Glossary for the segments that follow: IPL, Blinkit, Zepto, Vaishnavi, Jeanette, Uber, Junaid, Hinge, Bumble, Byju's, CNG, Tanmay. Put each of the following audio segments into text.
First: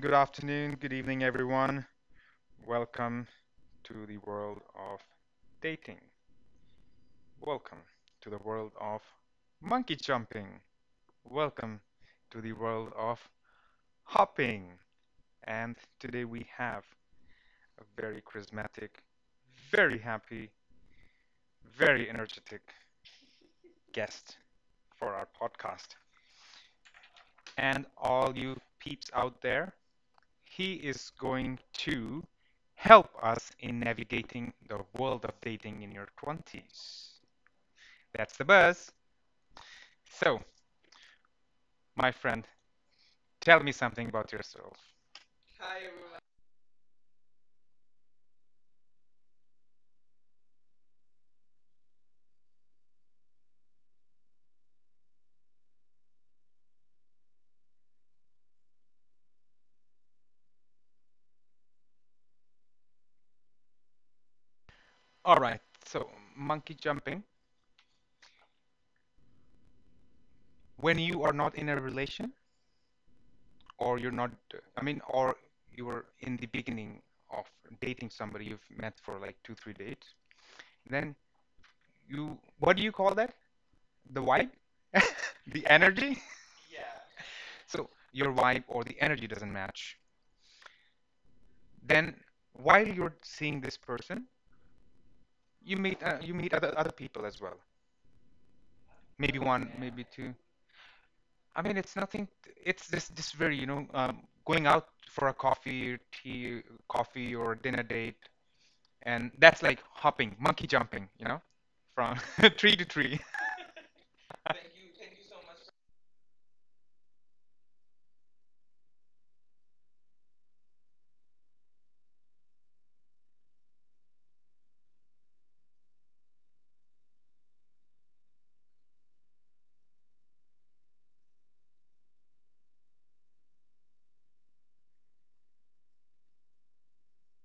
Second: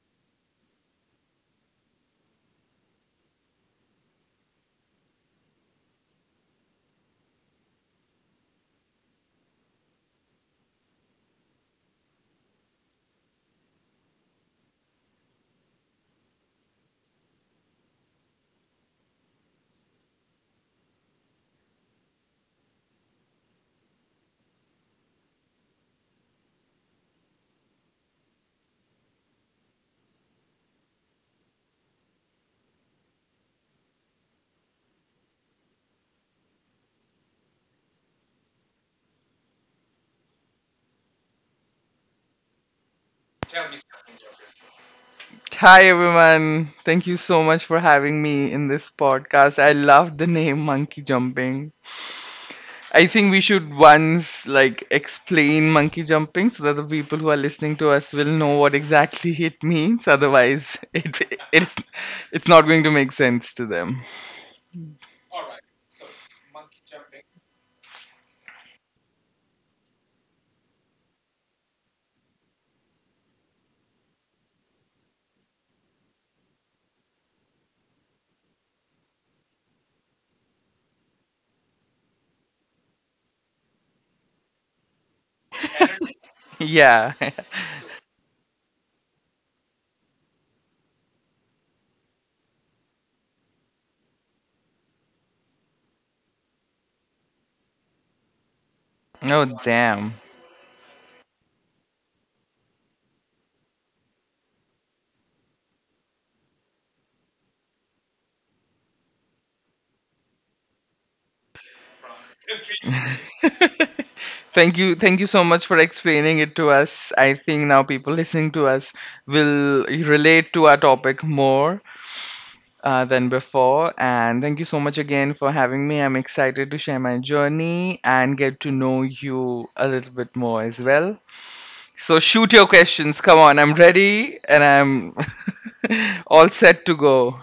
good afternoon, good evening, everyone. Welcome to the world of dating. Welcome to the world of monkey jumping. Welcome to the world of hopping. And today we have a very charismatic, very happy, very energetic guest for our podcast. And all you peeps out there, he is going to help us in navigating the world of dating in your 20s. That's the buzz. So, my friend, tell me something about yourself. Monkey jumping. I think we should once like explain monkey jumping so that the people who are listening to us will know what exactly it means. Otherwise, it's it's not going to make sense to them. All right. So, monkey jumping. When you are not in a relation, or you're not, I mean, or you're in the beginning of dating somebody you've met for like two, three dates, then you, what do you call that? The vibe? The energy? Yeah. So, your vibe or the energy doesn't match. Then, while you're seeing this person, you meet other people as well. Maybe Oh one, maybe damn. two. I mean, it's nothing. It's just very going out for a coffee, or tea, coffee or dinner date, and that's like hopping, monkey jumping, you know, from tree to tree. Thank you so much for explaining it to us. I think now people listening to us will relate to our topic more, than before. And thank you so much again for having me. I'm excited to share my journey and get to know you a little bit more as well. So, shoot your questions. Come on, I'm ready and I'm all set to go.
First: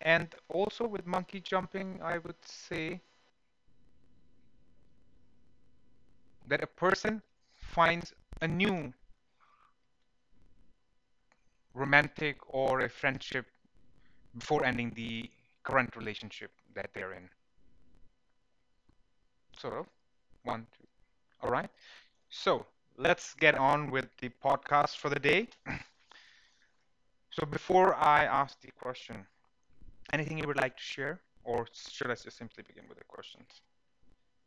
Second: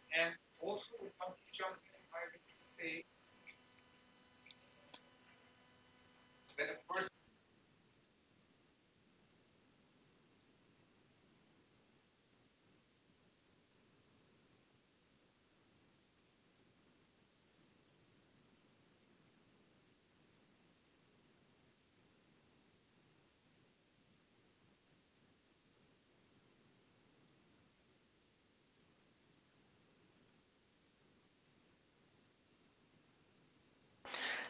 And also with monkey jumping, I would say that a person finds a new romantic or a friendship before ending the current relationship that they're in. Sort of. One, two. All right. So let's get on with the podcast for the day. So before I ask the question, anything you would like to share, or should I just simply begin with the questions?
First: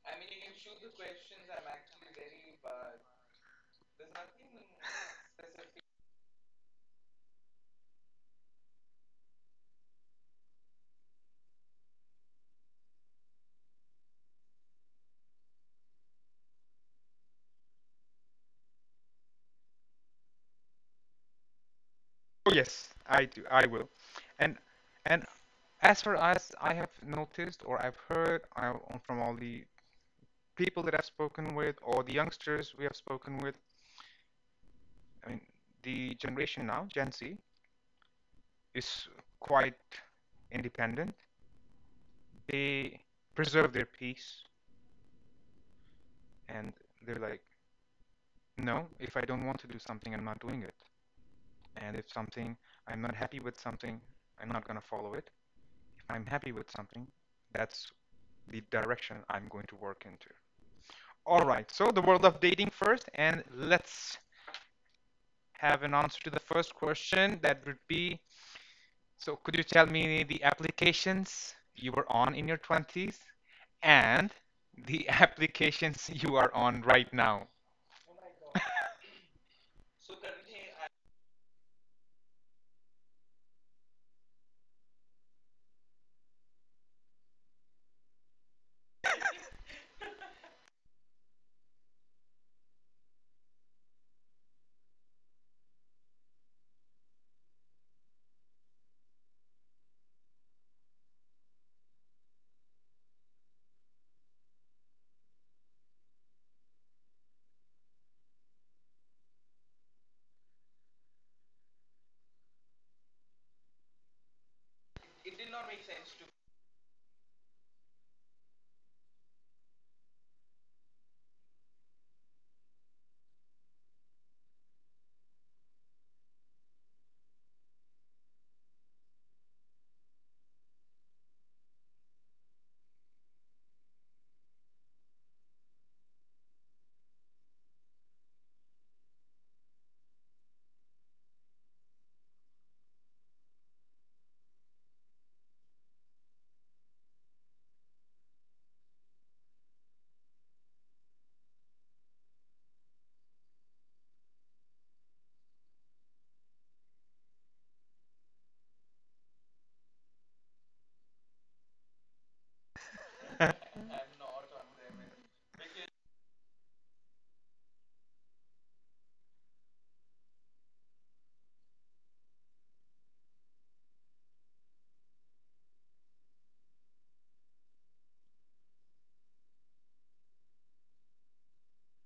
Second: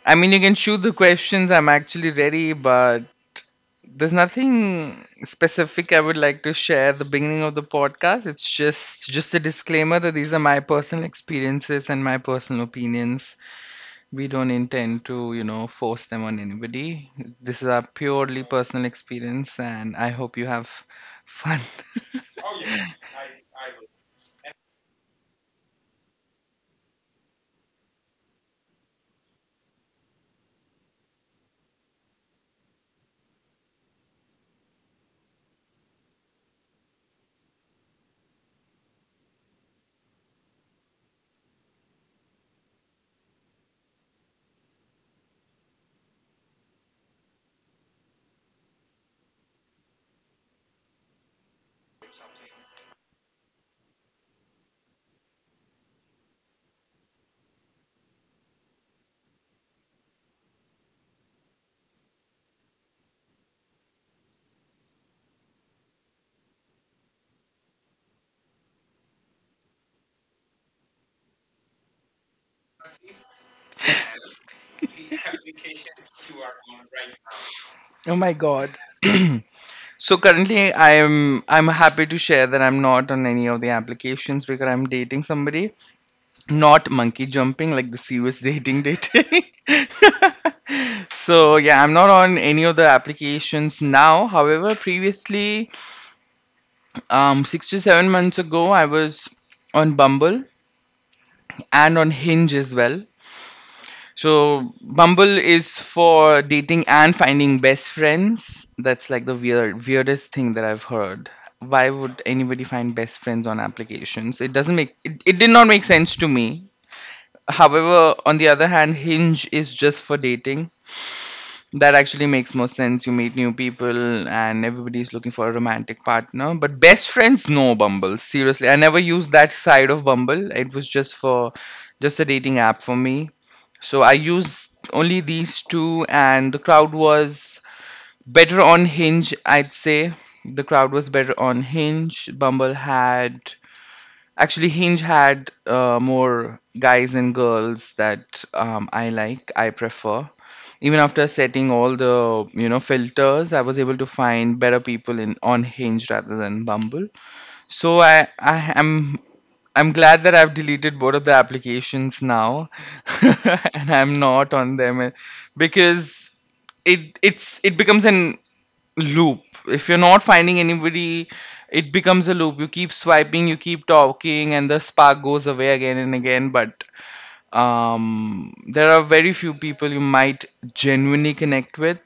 I mean, you can shoot the questions. I'm actually ready, but there's nothing specific I would like to share at the beginning of the podcast. It's just a disclaimer that these are my personal experiences and my personal opinions. We don't intend to, you know, force them on anybody. This is a purely personal experience, and I hope you have fun. Oh yes, I do. I will. And and as far as I have noticed or I've heard, from all the people that I've spoken with or the youngsters we have spoken with, I mean, the generation now, Gen Z, is quite independent. They preserve their peace, and they're like, no, if I don't want to do something, I'm not doing it. And if something, I'm not happy with something, I'm not going to follow it. If I'm happy with something, that's the direction I'm going to work into. All right, so the world of dating first, and let's have an answer to the first question. That would be, so, could you tell me the applications you were on in your 20s and the applications you are on right now? Oh my God. So currently I'm happy to share that I'm not on any of the applications because I'm dating somebody, not monkey jumping like the serious dating. So yeah, I'm not on any of the applications now. However, previously, 6 to 7 months ago, I was on Bumble and on Hinge as well. So Bumble is for dating and finding best friends. That's like the weirdest thing that I've heard. Why would anybody find best friends on applications? It doesn't make it, it did not make sense to me. However, on the other hand, Hinge is just for dating. That actually makes more sense. You meet new people and everybody's looking for a romantic partner. But best friends, no Bumble. Seriously, I never used that side of Bumble. It was just a dating app for me, so I used only these two, and the crowd was better on Hinge, I'd say. The crowd was better on Hinge. Bumble had actually Hinge had more guys and girls that I like, I prefer. Even after setting all the you know filters, I was able to find better people in on Hinge rather than Bumble. So I am I'm glad that I've deleted both of the applications now. And I'm not on them because it becomes an loop. If you're not finding anybody, it becomes a loop. You keep swiping, you keep talking and the spark goes away again and again, but there are very few people you might genuinely connect with,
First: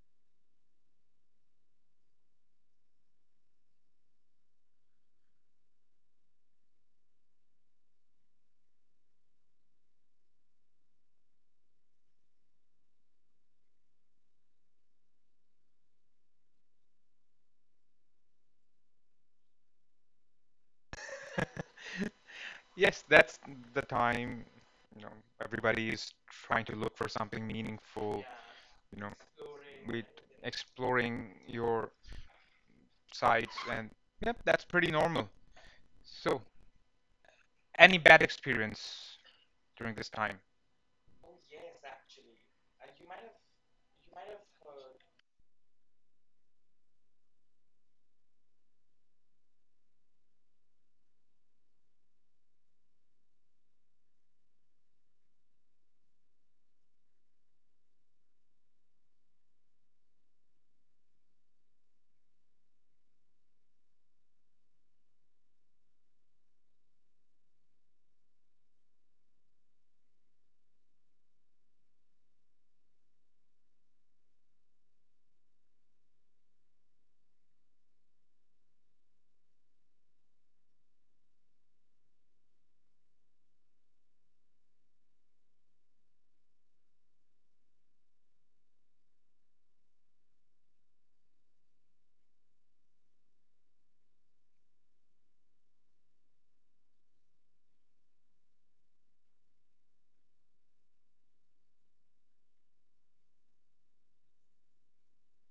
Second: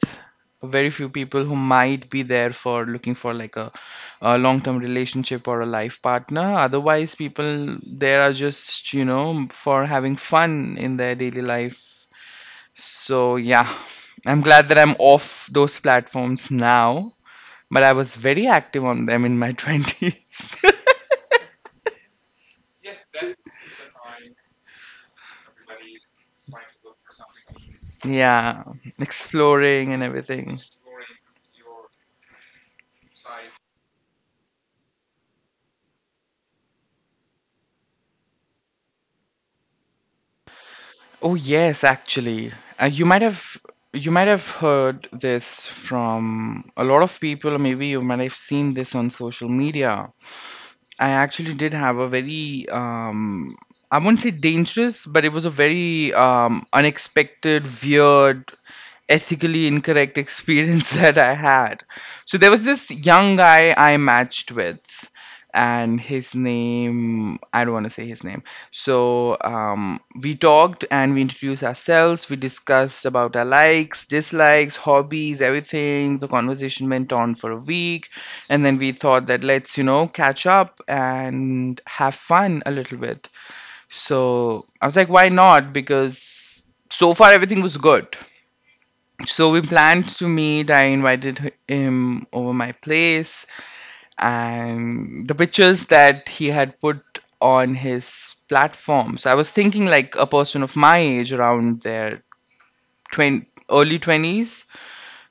very few people who might be there for looking for like a long-term relationship or a life partner. Otherwise people there are just you know for having fun in their daily life, so yeah, I'm glad that I'm off those platforms now, but I was very active on them in my 20s. Yes, that's the time, you know, everybody is trying to look for something meaningful, Yeah, you know, exploring with and everything. exploring your sites and yep, that's pretty normal. So, any bad experience during this time? Oh yes, actually, uh, you might have you might have heard this from a lot of people. Maybe you might have seen this on social media. I actually did have a very I won't say dangerous, but it was a very unexpected, weird, ethically incorrect experience that I had. So there was this young guy I matched with, and his name, I don't want to say his name, so we talked and we introduced ourselves. We discussed about our likes, dislikes, hobbies, everything. The conversation went on for a week, and then we thought that let's you know catch up and have fun a little bit. So I was like, why not? Because so far everything was good. So we planned to meet. I invited him over my place, and the pictures that he had put on his platforms, I was thinking like a person of my age around their 20, early 20s,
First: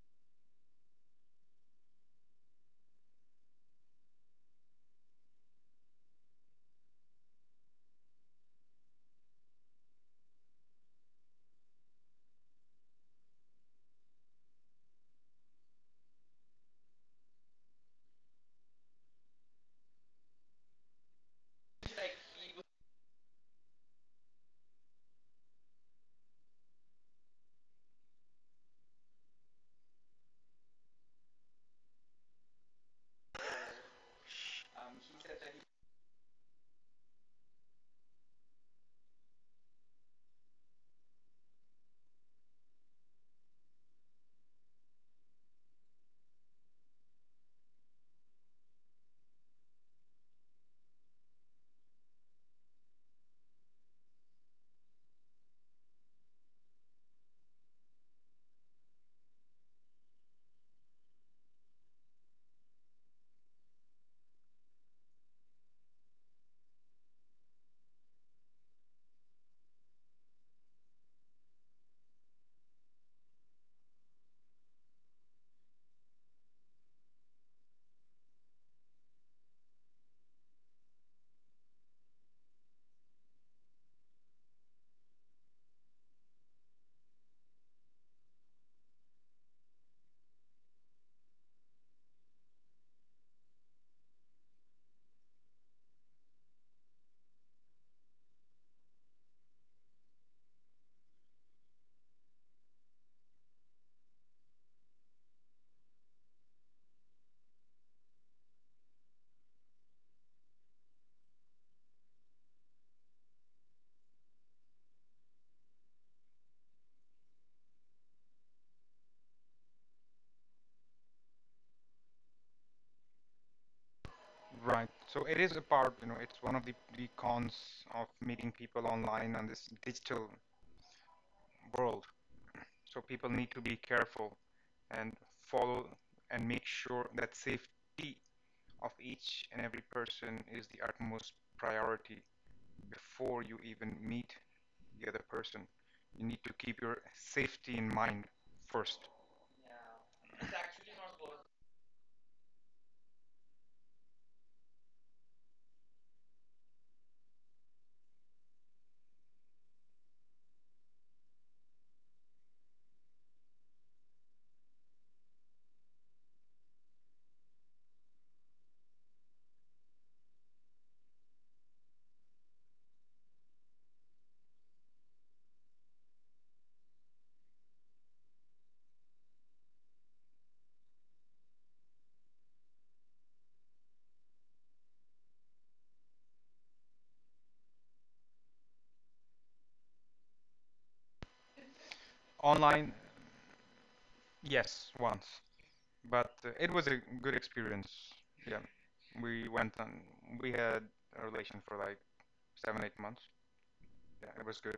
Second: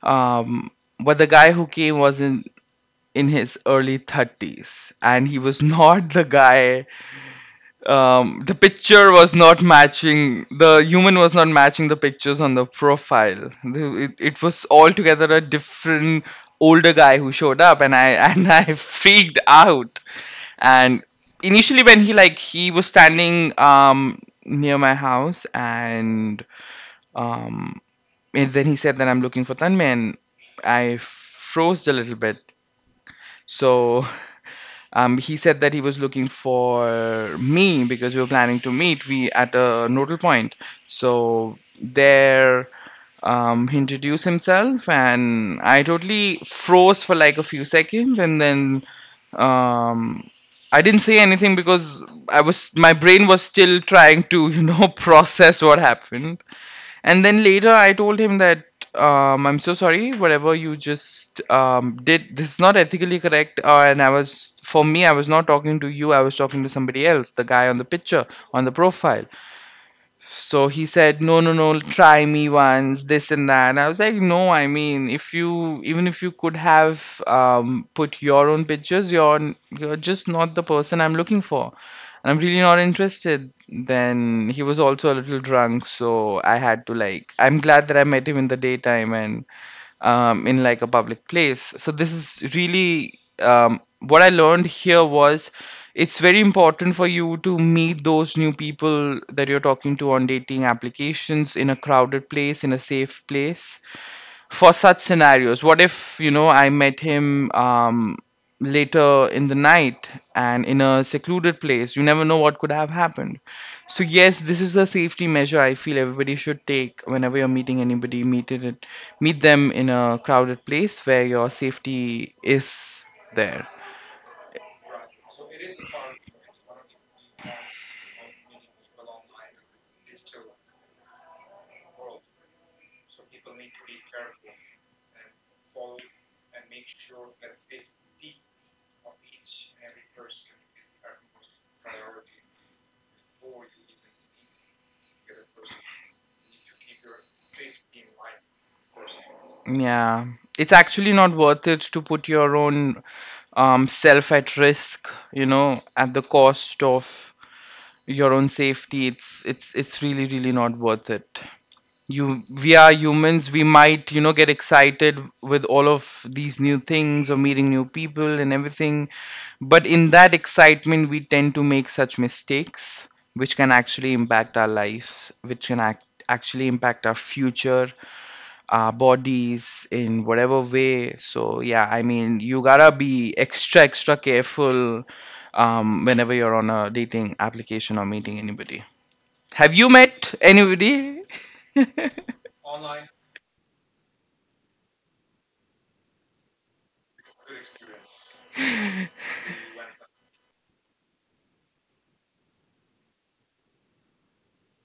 um, but the guy who came was in his early 30s and he was not the guy. The picture was not matching, the human was not matching the pictures on the profile. It, it was altogether a different older guy who showed up, and I and I freaked out. And initially, when he like he was standing near my house, um and then he said that, "I'm looking for Tanmay," and I froze a little bit. So he said that he was looking for me because we were planning to meet we at a nodal point. So there he introduced himself and I totally froze for like a few seconds, and then um, I didn't say anything because I was my brain was still trying to you know process what happened. And then later I told him that, "I'm so sorry, whatever you just did, this is not ethically correct. And I was, for me, I was not talking to you, I was talking to somebody else, the guy on the picture, on the profile." So he said, "No, no, no, try me once, this and that." And I was like, "No, I mean, if you even if you could have put your own pictures, you're just not the person I'm looking for, and I'm really not interested." Then he was also a little drunk, so I had to like. I'm glad that I met him in the daytime and in like a public place. So this is really what I learned here was it's very important for you to meet those new people that you're talking to on dating applications in a crowded place, in a safe place for such scenarios. What if you know I met him later in the night and in a secluded place? You never know what could have happened. So yes, this is a safety measure I feel everybody should take. Whenever you're meeting anybody, meet them in a crowded place where your safety is there. Right. So it is a part, you know, it's one of the cons of meeting people online on this digital world. So people need to be careful and follow and make sure that safety of each and every person is the utmost priority before you even meet the other person. You need to keep your safety in mind first. Yeah, it's actually not worth it to put your own self at risk, you know, at the cost of your own safety. It's really really not worth it. You, we are humans, we might you know get excited with all of these new things or meeting new people and everything, but in that excitement we tend to make such mistakes which can actually impact our lives, which actually impact our future, our bodies in whatever way. So yeah, I mean, you gotta be extra extra careful whenever you're on a dating application or meeting anybody. Have you met anybody? Online, yes, once, but it was a good experience. Yeah, we went on. We had a relation for like seven, 8 months. Yeah, it was good.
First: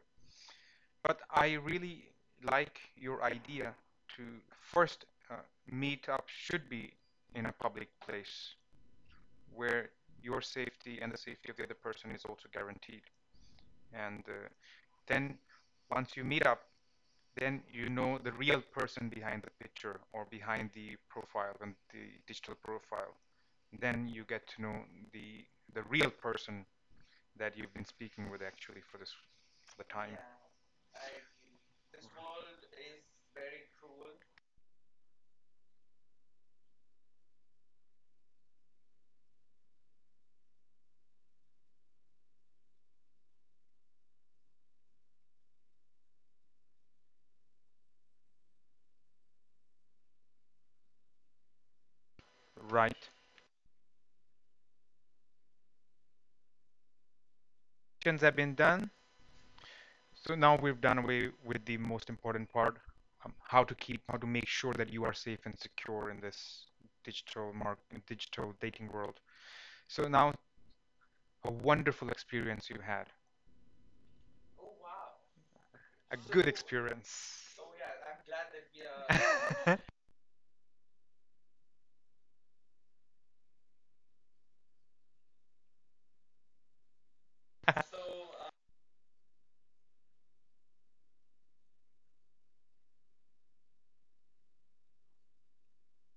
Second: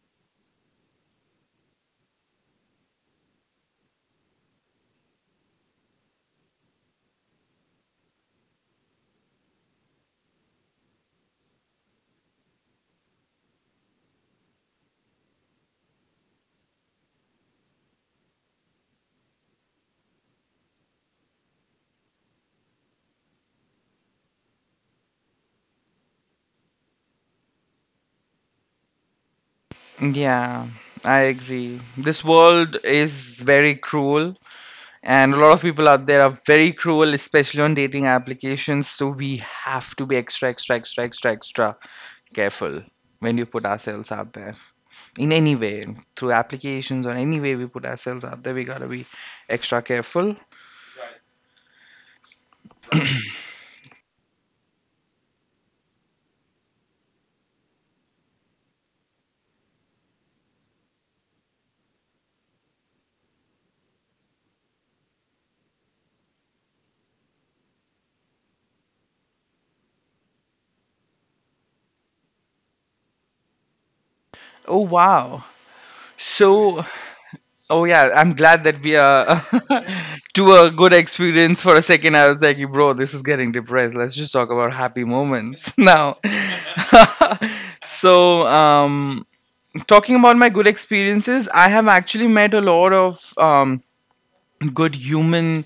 But I really like your idea to first uh, meet up should be in a public place where your safety and the safety of the other person is also guaranteed. And then once you meet up, then you know the real person behind the picture or behind the profile and the digital profile. Then you get to know the the real person that you've been speaking with actually for this for the time. Yeah. Yeah, I agree. This world is very cruel, and a lot of people out there are very cruel, especially on dating applications. So we have to be extra, extra, extra, extra, extra careful when you put ourselves out there in any way, through applications or any way we put ourselves out there. We gotta be extra careful. Right. Questions have been done. So now we've done away with the most important part, how to keep, how to make sure that you are safe and secure in this digital mark, digital dating world. So now a wonderful experience you had, Oh wow! a Yes. good experience. So oh yeah, I'm glad that we are to a good experience for a second. I was like, bro, this is getting depressed. Let's just talk about happy moments now. So, talking about my good experiences, I have actually met a lot of good human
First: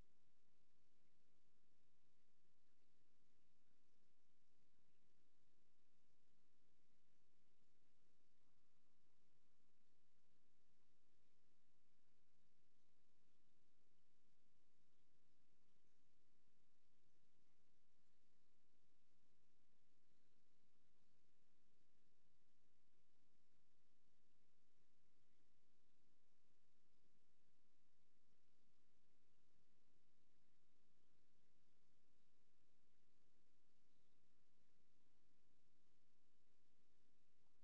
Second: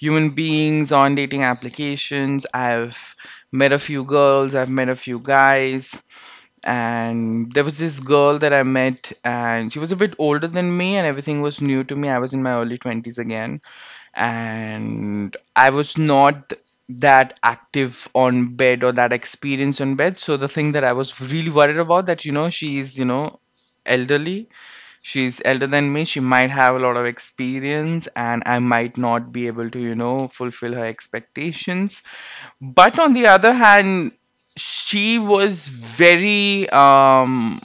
human beings on dating applications. I've met a few girls. I've met a few guys, and there was this girl that I met, and she was a bit older than me, and everything was new to me. I was in my early 20s again, and I was not that active on bed or that experienced on bed. So the thing that I was really worried about that she is elderly. She's elder than me. She might have a lot of experience, and I might not be able to fulfill her expectations. But on the other hand, she was very um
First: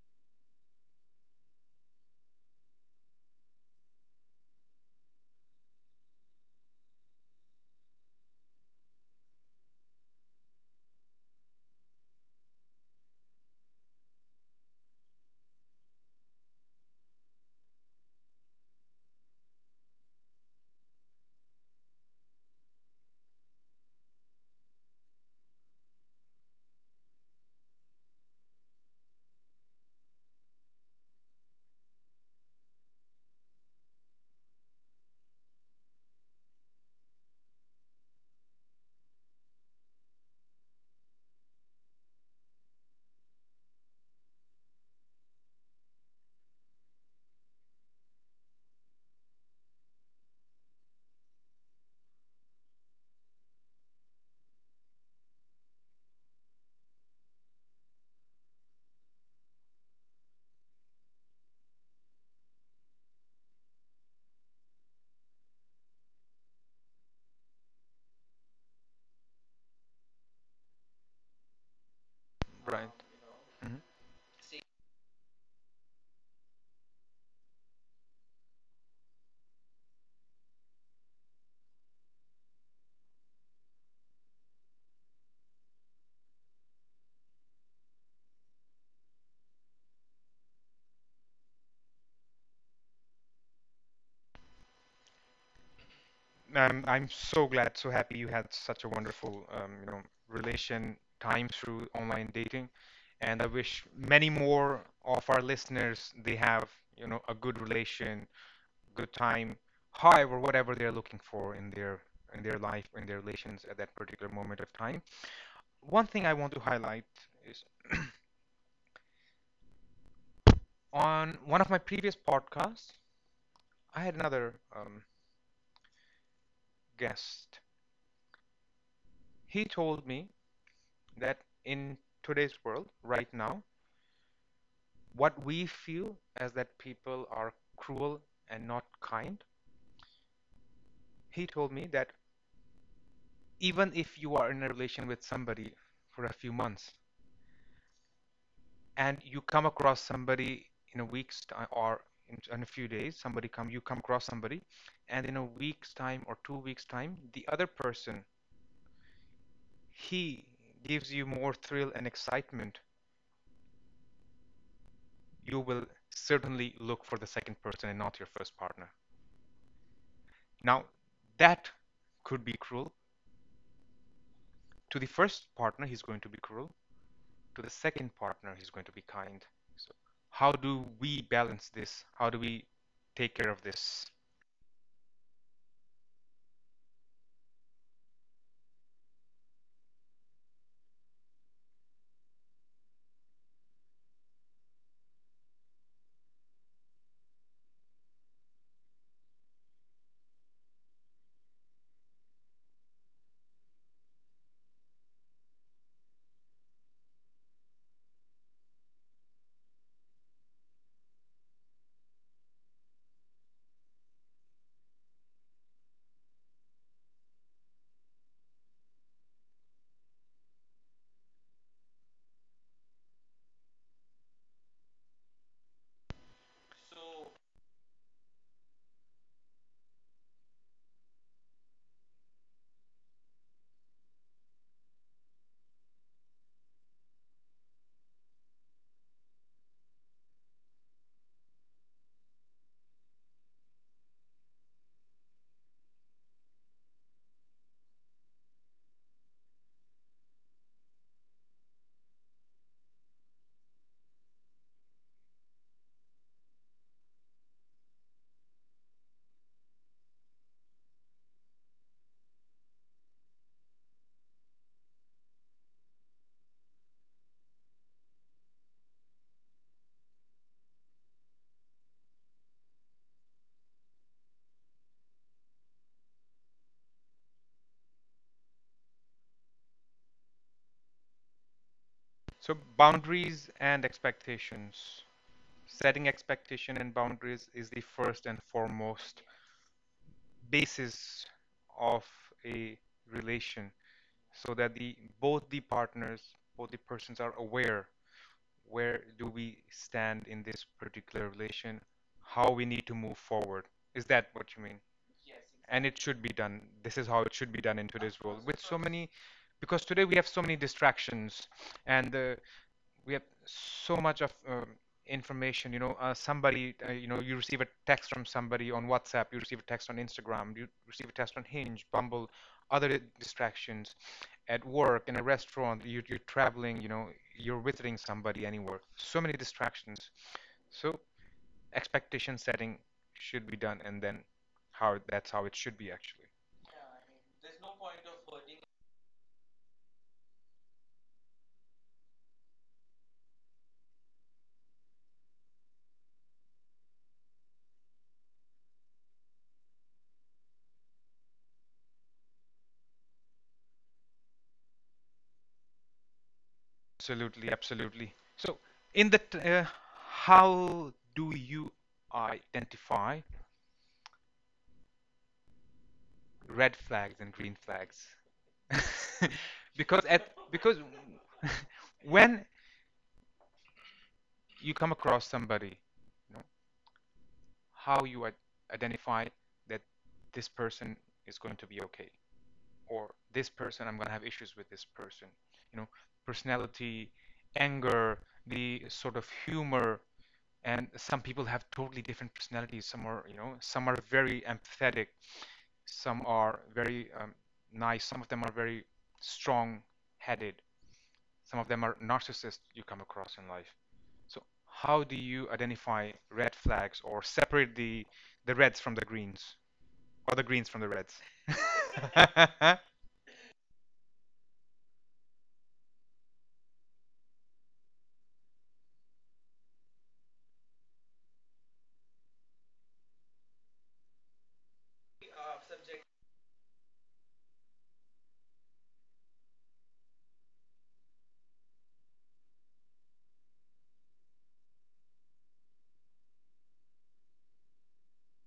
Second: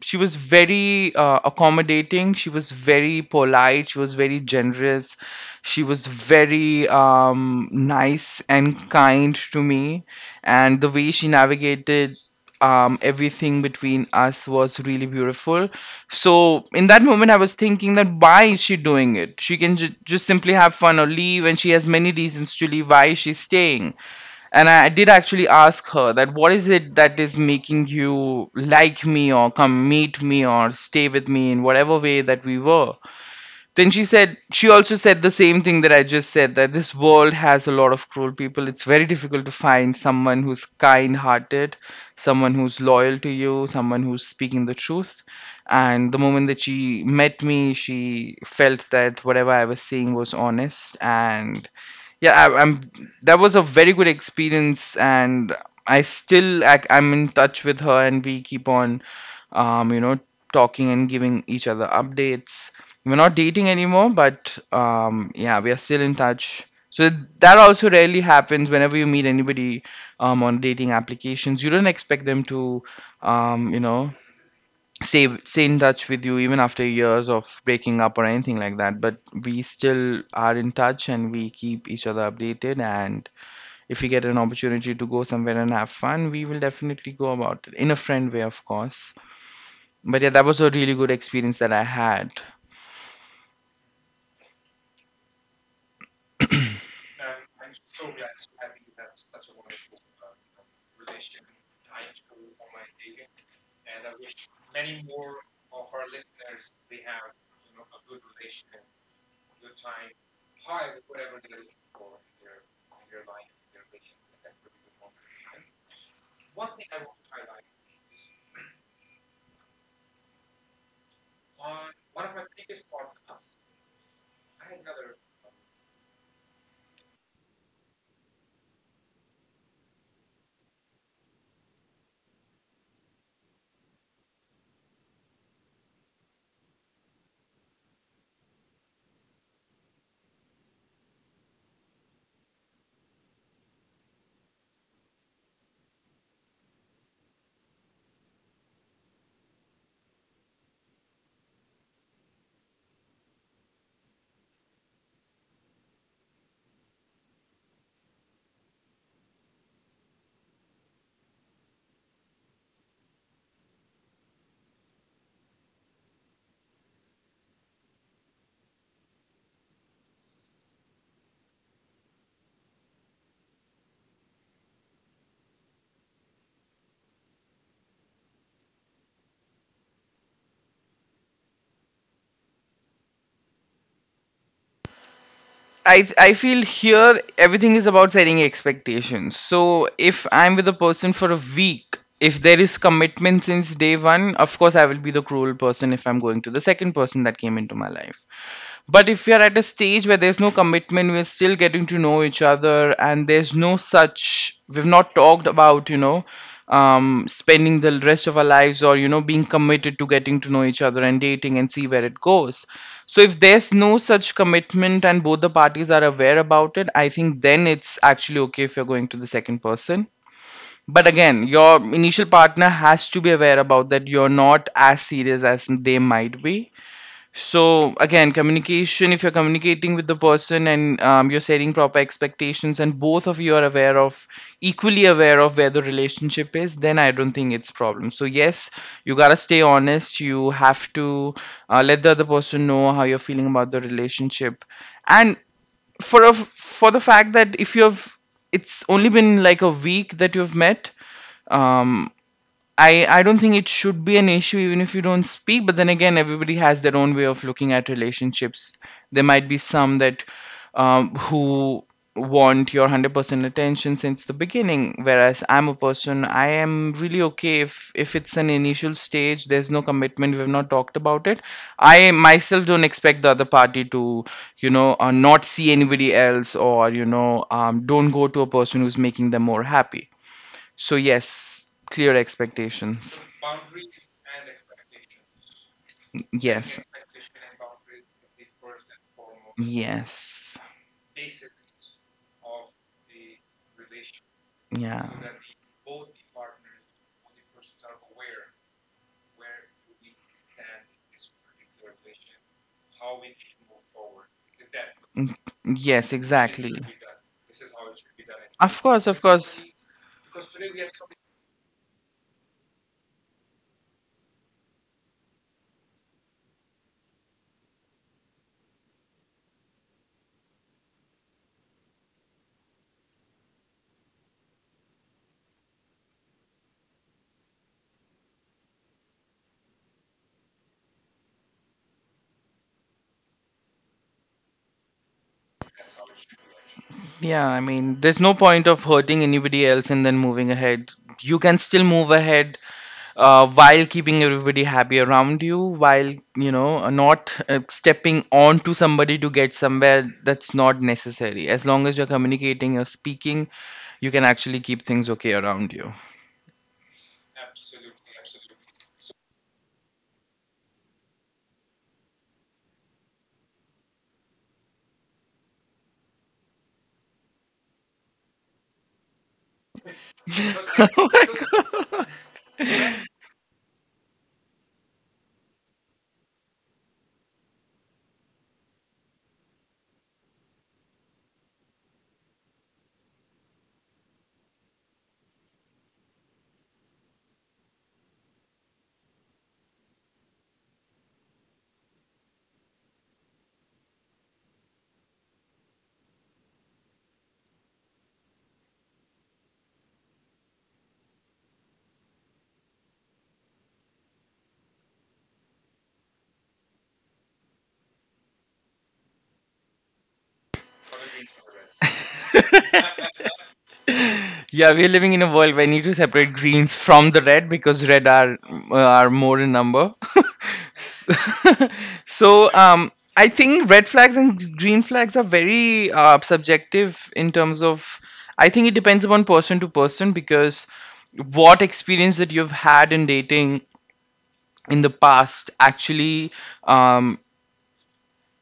she was very accommodating. She was very polite. She was very generous. She was very nice and kind to me. And the way she navigated everything between us was really beautiful. So in that moment, I was thinking that why is she doing it. She can just simply have fun or leave, and she has many reasons to leave. Why is she staying? And I did actually ask her that what is it that is making you like me or come meet me or stay with me in whatever way that we were. Then she also said the same thing that I just said, that this world has a lot of cruel people. It's very difficult to find someone who's kind hearted, someone who's loyal to you, someone who's speaking the truth. And the moment that she met me, she felt that whatever I was saying was honest, and yeah I, I'm that was a very good experience. And I still I'm in touch with her, and we keep on um you know talking and giving each other updates. We're not dating anymore, but yeah, we are still in touch. So that also rarely happens whenever you meet anybody on dating applications. You don't expect them to, Right. um, you know, Mhm. stay in touch with you even after years of breaking up or anything like that. But we still are in touch, and we keep each other updated. And if we get an opportunity to go somewhere and have fun, we will definitely go about it in a friend way, of course. But yeah, that was a really good experience that I had. I'm so glad, so happy you had such a wonderful, you know, relation time through online dating, and I wish many more of our listeners they have, you know, a good relation, good time, however, whatever they're looking for in their life, in their relations at that particular moment of time. One thing I want to highlight is on one of my previous podcasts, I had another guest. He told me that in today's world, right now, what we feel as that people are cruel and not kind, he told me that even if you are in a relation with somebody for a few months, and you come across somebody in a week's time or in a few days somebody come you come across somebody, and in a week's time or 2 weeks time the other person, he gives you more thrill and excitement, you will certainly look for the second person and not your first partner. Now that could be cruel. To the first partner he's going to be cruel, to the second partner he's going to be kind. So how do we balance this? How do we take care of this? I feel here everything is about setting expectations. So if I'm with a person for a week, if there is commitment since day one, of course I will be the cruel person if I'm going to the second person that came into my life. But if we are at a stage where there's no commitment, we're still getting to know each other, and there's no such, we've not talked about, spending the rest of our lives or, being committed to getting to know each other and dating and see where it goes. So if there's no such commitment and both the parties are aware about it, I think then it's actually okay if you're going to the second person. But again, your initial partner has to be aware about that you're not as serious as they might be. So again, communication, if you're communicating with the person and you're setting proper expectations and both of you are aware of, equally aware of where the relationship is, then I don't think it's problem. So yes, you gotta stay honest. You have to let the other person know how you're feeling about the relationship. And for a, for the fact that if you've, it's only been like a week that you've met, um I don't think it should be an issue even if you don't speak. But then again, everybody has their own way of looking at relationships. There might be some that who want your 100% attention since the beginning. Whereas I'm a person I am really okay if it's an initial stage, there's no commitment, we've not talked about it. I myself don't expect the other party to not see anybody else, or don't go to a person who's making them more happy. So, yes, clear So expectations. boundaries and expectations. Setting Yes. expectation and boundaries is the first and foremost Yes. basis of a relation so Yeah. that the both the partners, both the persons are aware where do we stand in this particular relation, how we need to move forward. Is that what you mean? Mm, yes, And it should be exactly. done. This is how it should be done in today's Of world. With course, so of many, course. because today we have so many distractions, and we have so much of information, you know, somebody, you know, you receive a text from somebody on WhatsApp, you receive a text on Instagram, you receive a text on Hinge, Bumble, other distractions, at work, in a restaurant, you, you're traveling, you know, you're visiting somebody, anywhere, so many distractions. So expectation setting should be done, and then how, that's how it should be actually. Yeah, I mean, there's no point of hurting anybody else and then moving ahead. You can still move ahead while keeping everybody happy around you, while not stepping on to somebody to get somewhere that's not necessary. As long as you're communicating, you're speaking, you can actually keep things okay around you. Absolutely, absolutely. So in the how do you identify red flags and green flags because at because Oh my when you come across somebody, you know, how you identify that this person is going to be okay, or this person, I'm going to have issues with this person, you know, personality, anger, the sort of humor. And some people have totally different personalities, some are, you know, some are very empathetic, some are very nice, some of them are very strong headed, some of them are narcissists you come across in life. So how do you identify red flags or separate the reds from the greens, or the greens from the reds? God. Yeah, we're living in a world where we need to separate greens from the red because red are more in number. So I think red flags and green flags are very subjective in terms of. I think it depends upon person to person because what experience that you've had in dating in the past actually um,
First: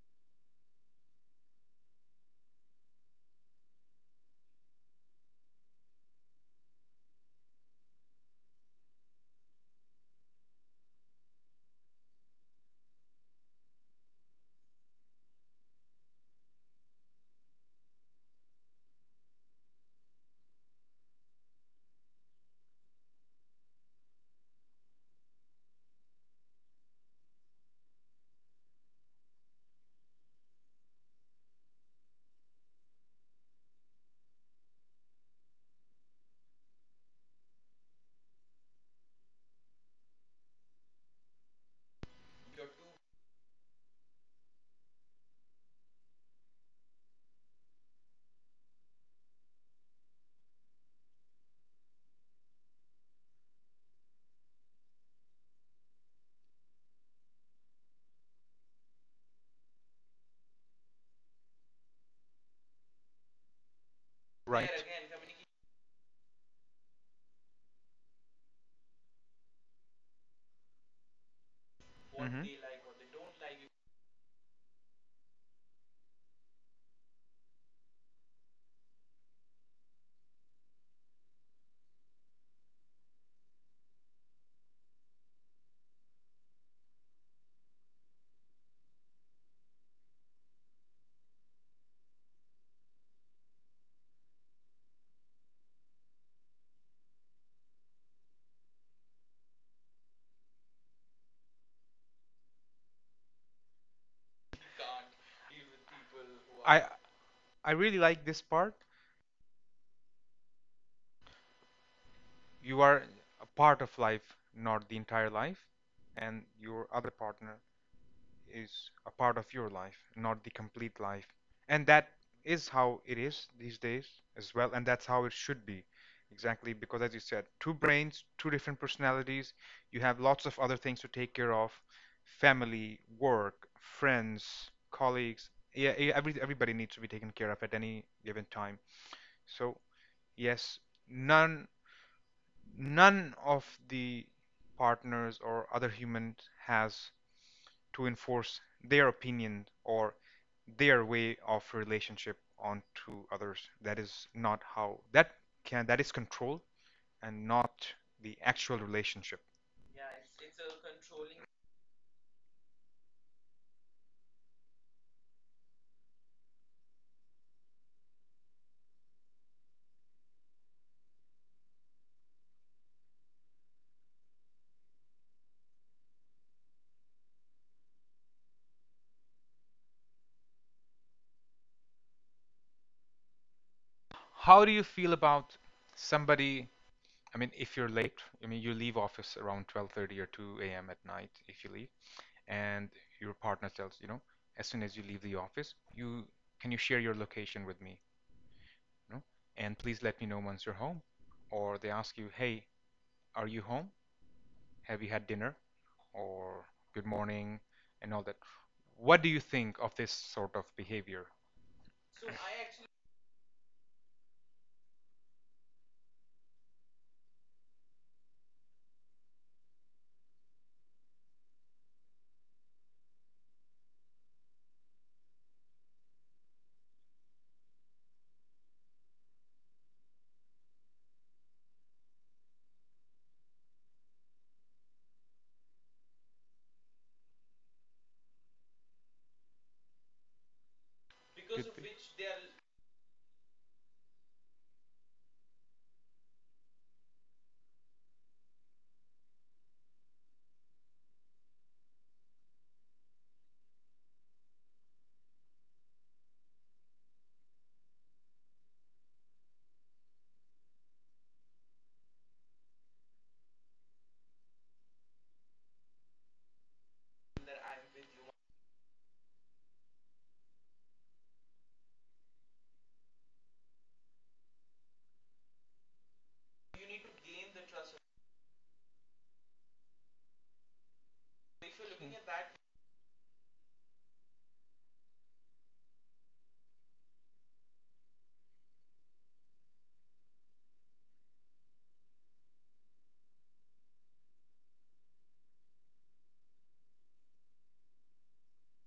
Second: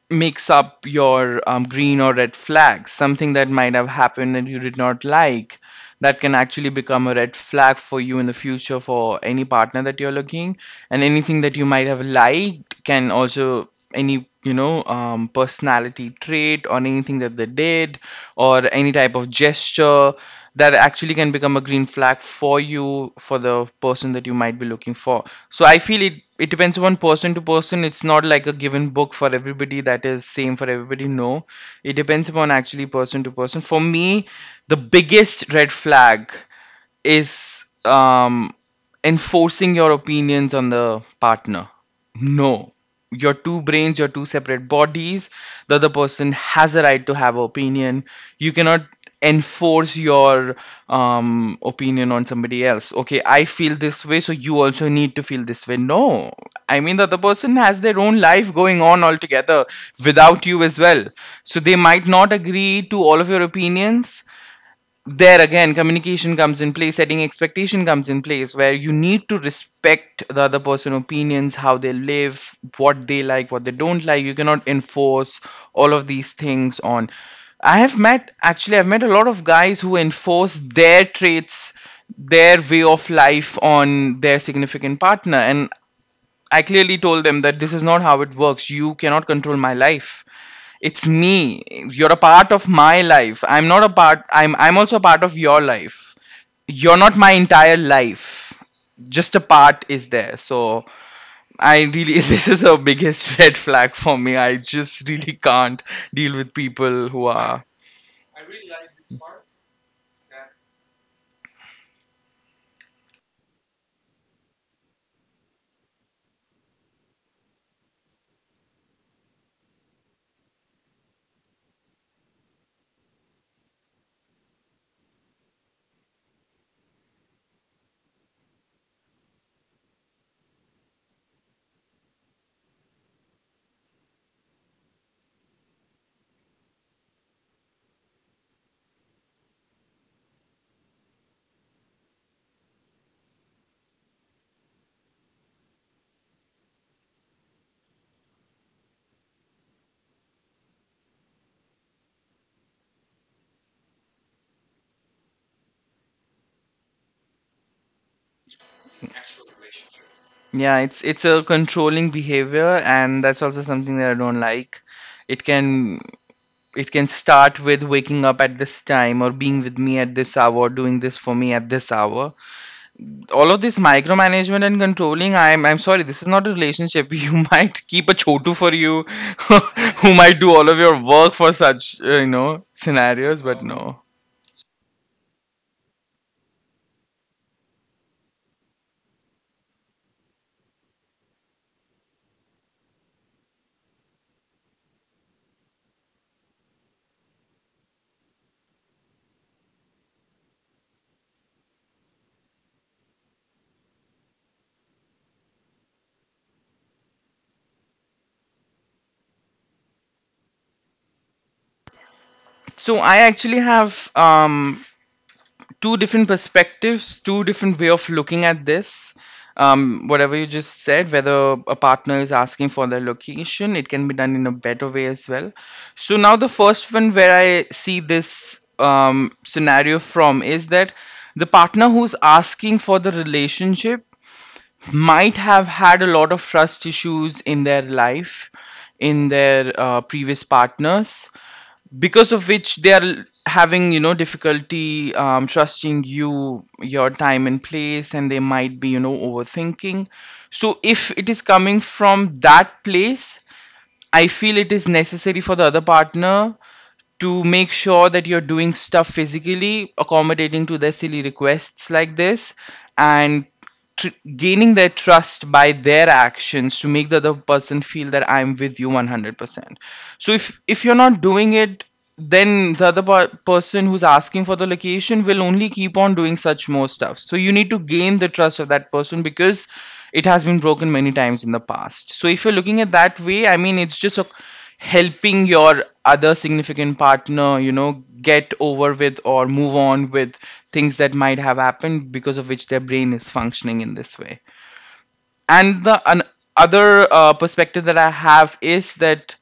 makes up your green or red flags. Something that might have happened that you did not like, that can actually become a red flag for you in the future for any partner that you're looking. And anything that you might have liked can also, any, personality trait or anything that they did or any type of gesture that actually can become a green flag for you for the person that you might be looking for. So I feel it depends on person to person. It's not like a given book for everybody that is same for everybody. No. It depends upon actually person to person. For me, the biggest red flag is enforcing your opinions on the partner. No. Your two brains, your two separate bodies, the other person has a right to have an opinion. You cannot enforce your opinion on somebody else. Okay, I feel this way, so you also need to feel this way. No. I mean, the other person has their own life going on altogether without you as well. So they might not agree to all of your opinions. Right. There again, communication comes in place. Setting expectation comes in place where you need to respect the other person opinions, how they live, Mhm. what they like, what they don't like. You cannot enforce all of these things on. I've met a lot of guys who enforce their traits, their way of life, on their significant partner. And I clearly told them that this is not how it works. You cannot control my life. It's me. You're a part of my life. I'm not a part I'm also a part of your life. You're not my entire life. Just a part is there. So I really. This is a biggest red flag for me. I just really can't deal with people who I are. I really like this part. You are a part of life, not the entire life, and your other partner is a part of your life, not the complete life. And that is how it is these days as well, and that's how it should be. Exactly, because as you said, two brains, two different personalities, you have lots of other things to take care of, family, work, friends, colleagues. Yeah, every, everybody needs to be taken care of at any given time. So, yes, none none of the partners or other human has to enforce their opinion or their way of relationship onto others. That is not how that can, that is control and not the actual relationship. Yeah, it's a controlling behavior, and that's also something that I don't like. It can It can start with waking up at this time or being with me at this hour, doing this for me at this hour. All of this micromanagement and controlling, I'm sorry, this is not a relationship. You might keep a chotu for you, who might do all of your work for such scenarios, but no. How do you feel about somebody? I mean, if you're late, I mean, you leave office around 12:30 or 2 a.m. at night if you leave, and your partner tells, you know, as soon as you leave the office, you can, you share your location with me? You know, and please let me know once you're home. Or they ask you, hey, are you home? Have you had dinner? Or good morning, and all that. What do you think of this sort of behavior? So I actually have two different perspectives, two different way of looking at this. Whatever you just said, whether a partner is asking for the location, it can be done in a better way as well. So now the first one where I see this scenario from is that the partner who's asking for the relationship might have had a lot of trust issues in their life, in their previous partners, Because could of because of which which they they are. are having, difficulty trusting you, your time and place, and they might be, overthinking. So if it is coming from that place, I feel it is necessary for the other partner to make sure that you're doing stuff physically, accommodating to their silly requests like this, and tr- gaining their trust by their actions to make the other person feel that I'm with you 100%. So if you're not doing it, then the other person who's asking for the location will only keep on doing such more stuff. So you need to gain the trust of that person because it has been broken many times in the past. So if you're looking at that way, I mean, it's just a, helping your other significant partner, get over with or move on with things that might have happened because of which their brain is functioning in this way. And the other perspective that I have is that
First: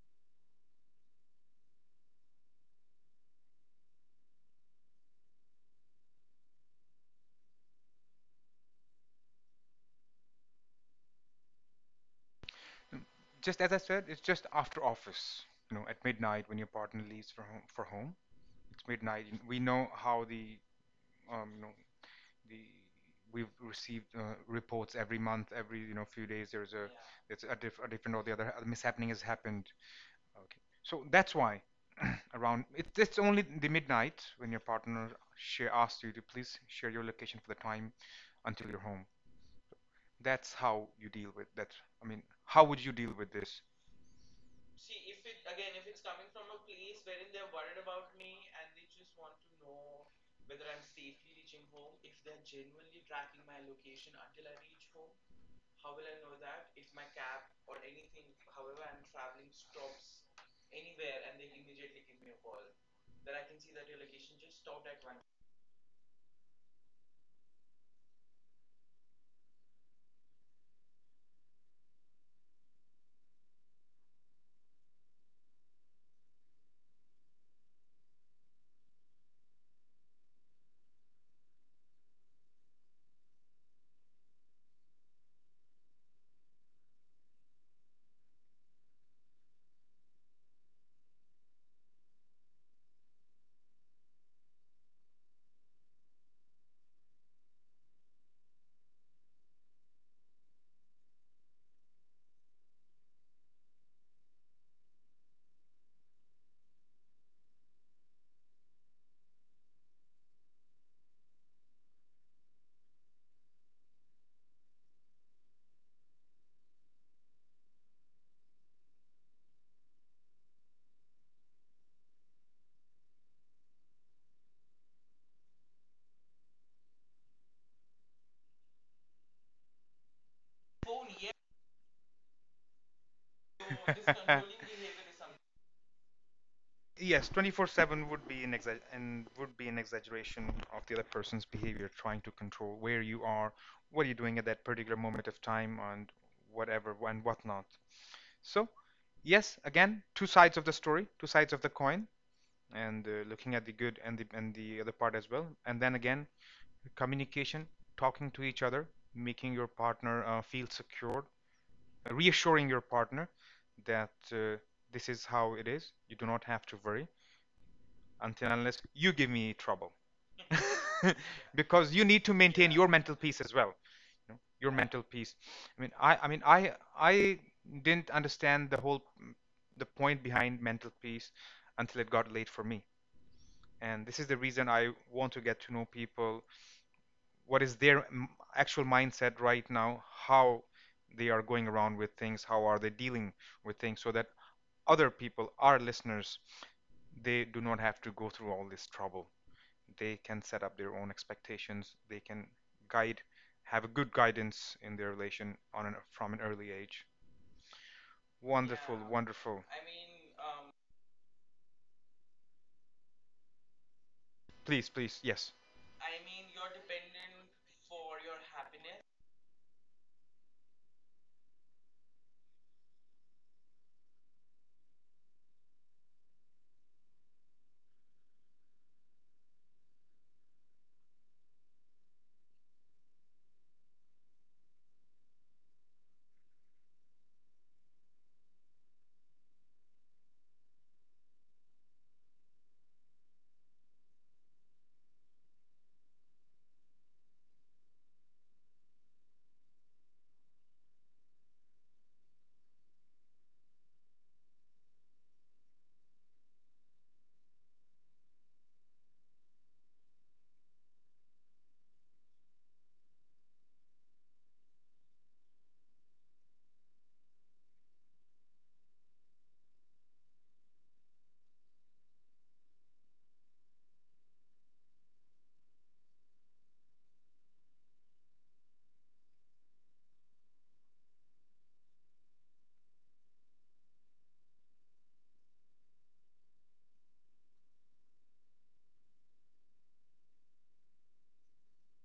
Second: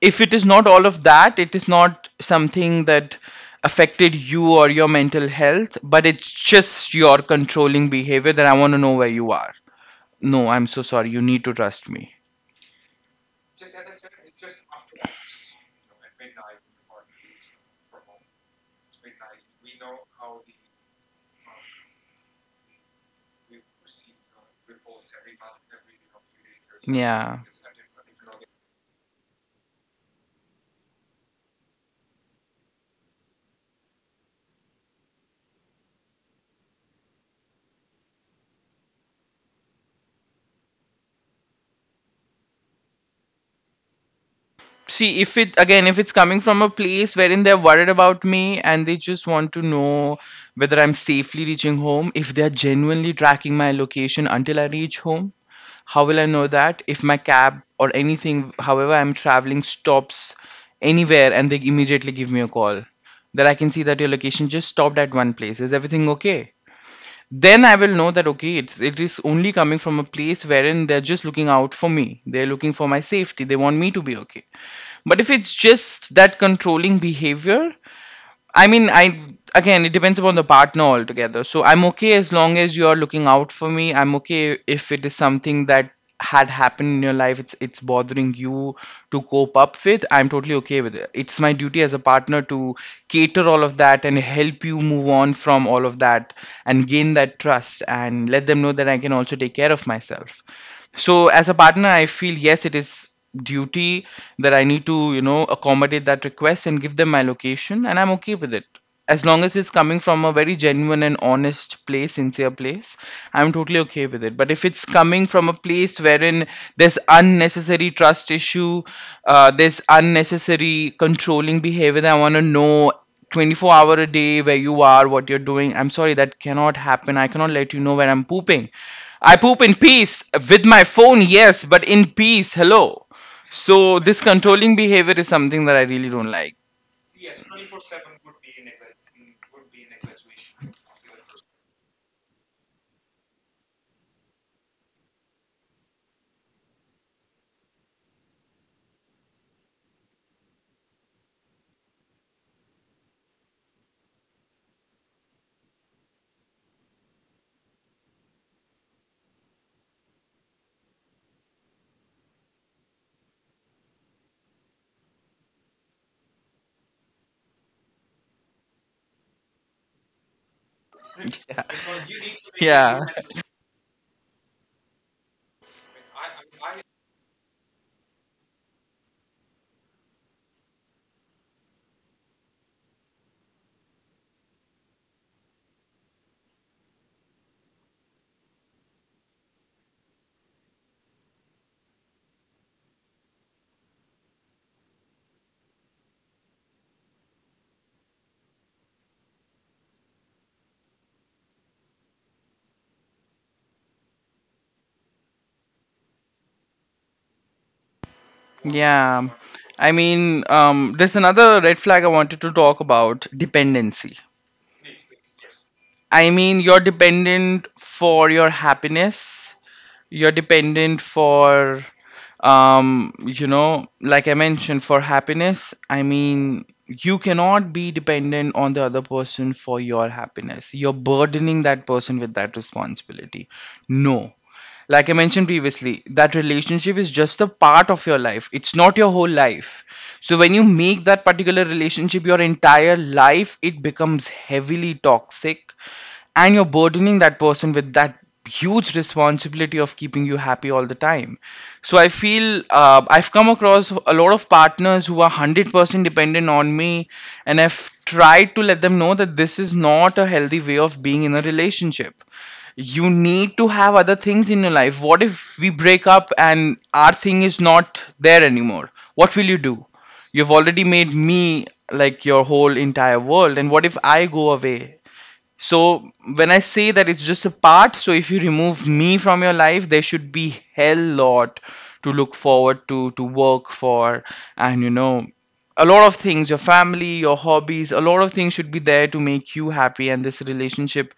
if it is not all of that, it is not something that affected you or your mental health, but it's just your controlling behavior that I want to know where you are. No, I'm so sorry. You need to trust me. Just as I said, it's just after office. You know, at midnight when your partner leaves for home, it's midnight. And we know how the, you know, the we've received reports every month, every, you know, few days. There's a, yeah, Yeah. it's a, a different, or the other, a mishappening has happened. Okay, so that's why around it's only the midnight when your partner share asks you to please share your location for the time until you're home. That's how you deal with that. I mean, how would you deal with this? See, if it again, if it's coming from a place wherein they're worried about me and they just want to know whether I'm safely reaching home, if they're genuinely tracking my location until I reach home, how will I know that if my cab or anything however I'm traveling stops anywhere and they immediately give me a call that I can see that your location just stopped at one place, is everything okay? Then I will know that okay, it is only coming from a place wherein they're just looking out for me. They're looking for my safety. They want me to be okay. But if it's just that controlling behavior, I mean, I again, it depends upon the partner altogether. So I'm okay as long as you're looking out for me. I'm okay if it is something that had happened in your life. It's bothering you to cope up with. I'm totally okay with it. It's my duty as a partner to cater all of that and help you move on from all of that and gain that trust and let them know that I can also take care of myself. So as a partner, I feel yes, it is duty that I need to, accommodate that request and give them my location, and I'm okay with it. As long as it's coming from a very genuine and honest place, sincere place, I'm totally okay with it. But if it's coming from a place wherein there's unnecessary trust issue, there's unnecessary controlling behavior that I want to know 24 hour a day where you are, what you're doing, I'm sorry, that cannot happen. I cannot let you know when I'm pooping. I poop in peace with my phone, yes, but in peace, hello. So this So controlling this controlling behavior behavior is is something. something that I really don't like. Yes, 24/7 would be an exa- and would be an exaggeration of the other person's behavior trying to control where you are, what you're doing at that particular moment of time, and whatever and whatnot. So yes, again, two sides of the story, two sides of the coin, and looking at the good and the other part as well. And then again, communication, talking to each other, making your partner feel secure, reassuring your partner that this is how it is. You do not have to worry until unless you give me trouble, because you need to maintain your mental Yeah. peace as Yeah. well. You know, your mental peace. I didn't understand the whole the point behind mental peace until it got late for me, and this is the reason I want to get to know people, what is their actual mindset right now, how they are going around with things, how are they dealing with things, so that other people, our listeners, they do not have to go through all this trouble. They can set up their own expectations, they can guide, have a good guidance in their relation from an early age. Wonderful, yeah. Wonderful. Yeah. I I mean, mean, there's another red flag I wanted to talk about dependency. Please, please, yes. I mean, you're dependent for your happiness. You're dependent for like I mentioned, for happiness. I mean, you cannot be dependent on the other person for your happiness. You're burdening that person with that responsibility. No. Like I mentioned previously, that relationship is just a part of your life. It's not your whole life. So when you make that particular relationship your entire life, it becomes heavily toxic, and you're burdening that person with that huge responsibility of keeping you happy all the time. So I feel I've come across a lot of partners who are 100% dependent on me. And I've tried to let them know that this is not a healthy way of being in a relationship. You need to have other things in your life. What if we break up and our thing is not there anymore? What will you do? You've already made me like your whole entire world. And what if I go away? So when I say that it's just a part, so if you remove me from your life, there should be hell lot to look forward to work for, and a lot of things, your family, your hobbies, a lot of things should be there to make you happy. And this relationship,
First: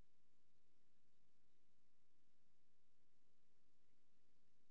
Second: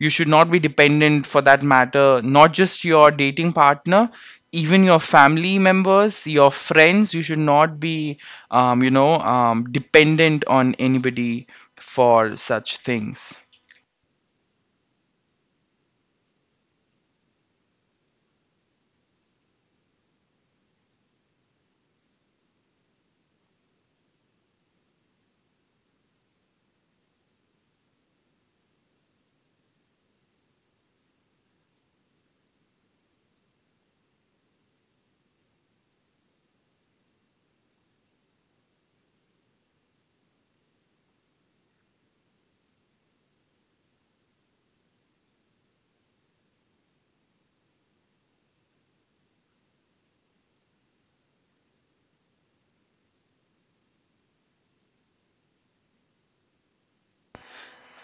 you should not be dependent for that matter, not just your dating partner, even your family members, your friends, you should not be, dependent on anybody for such things.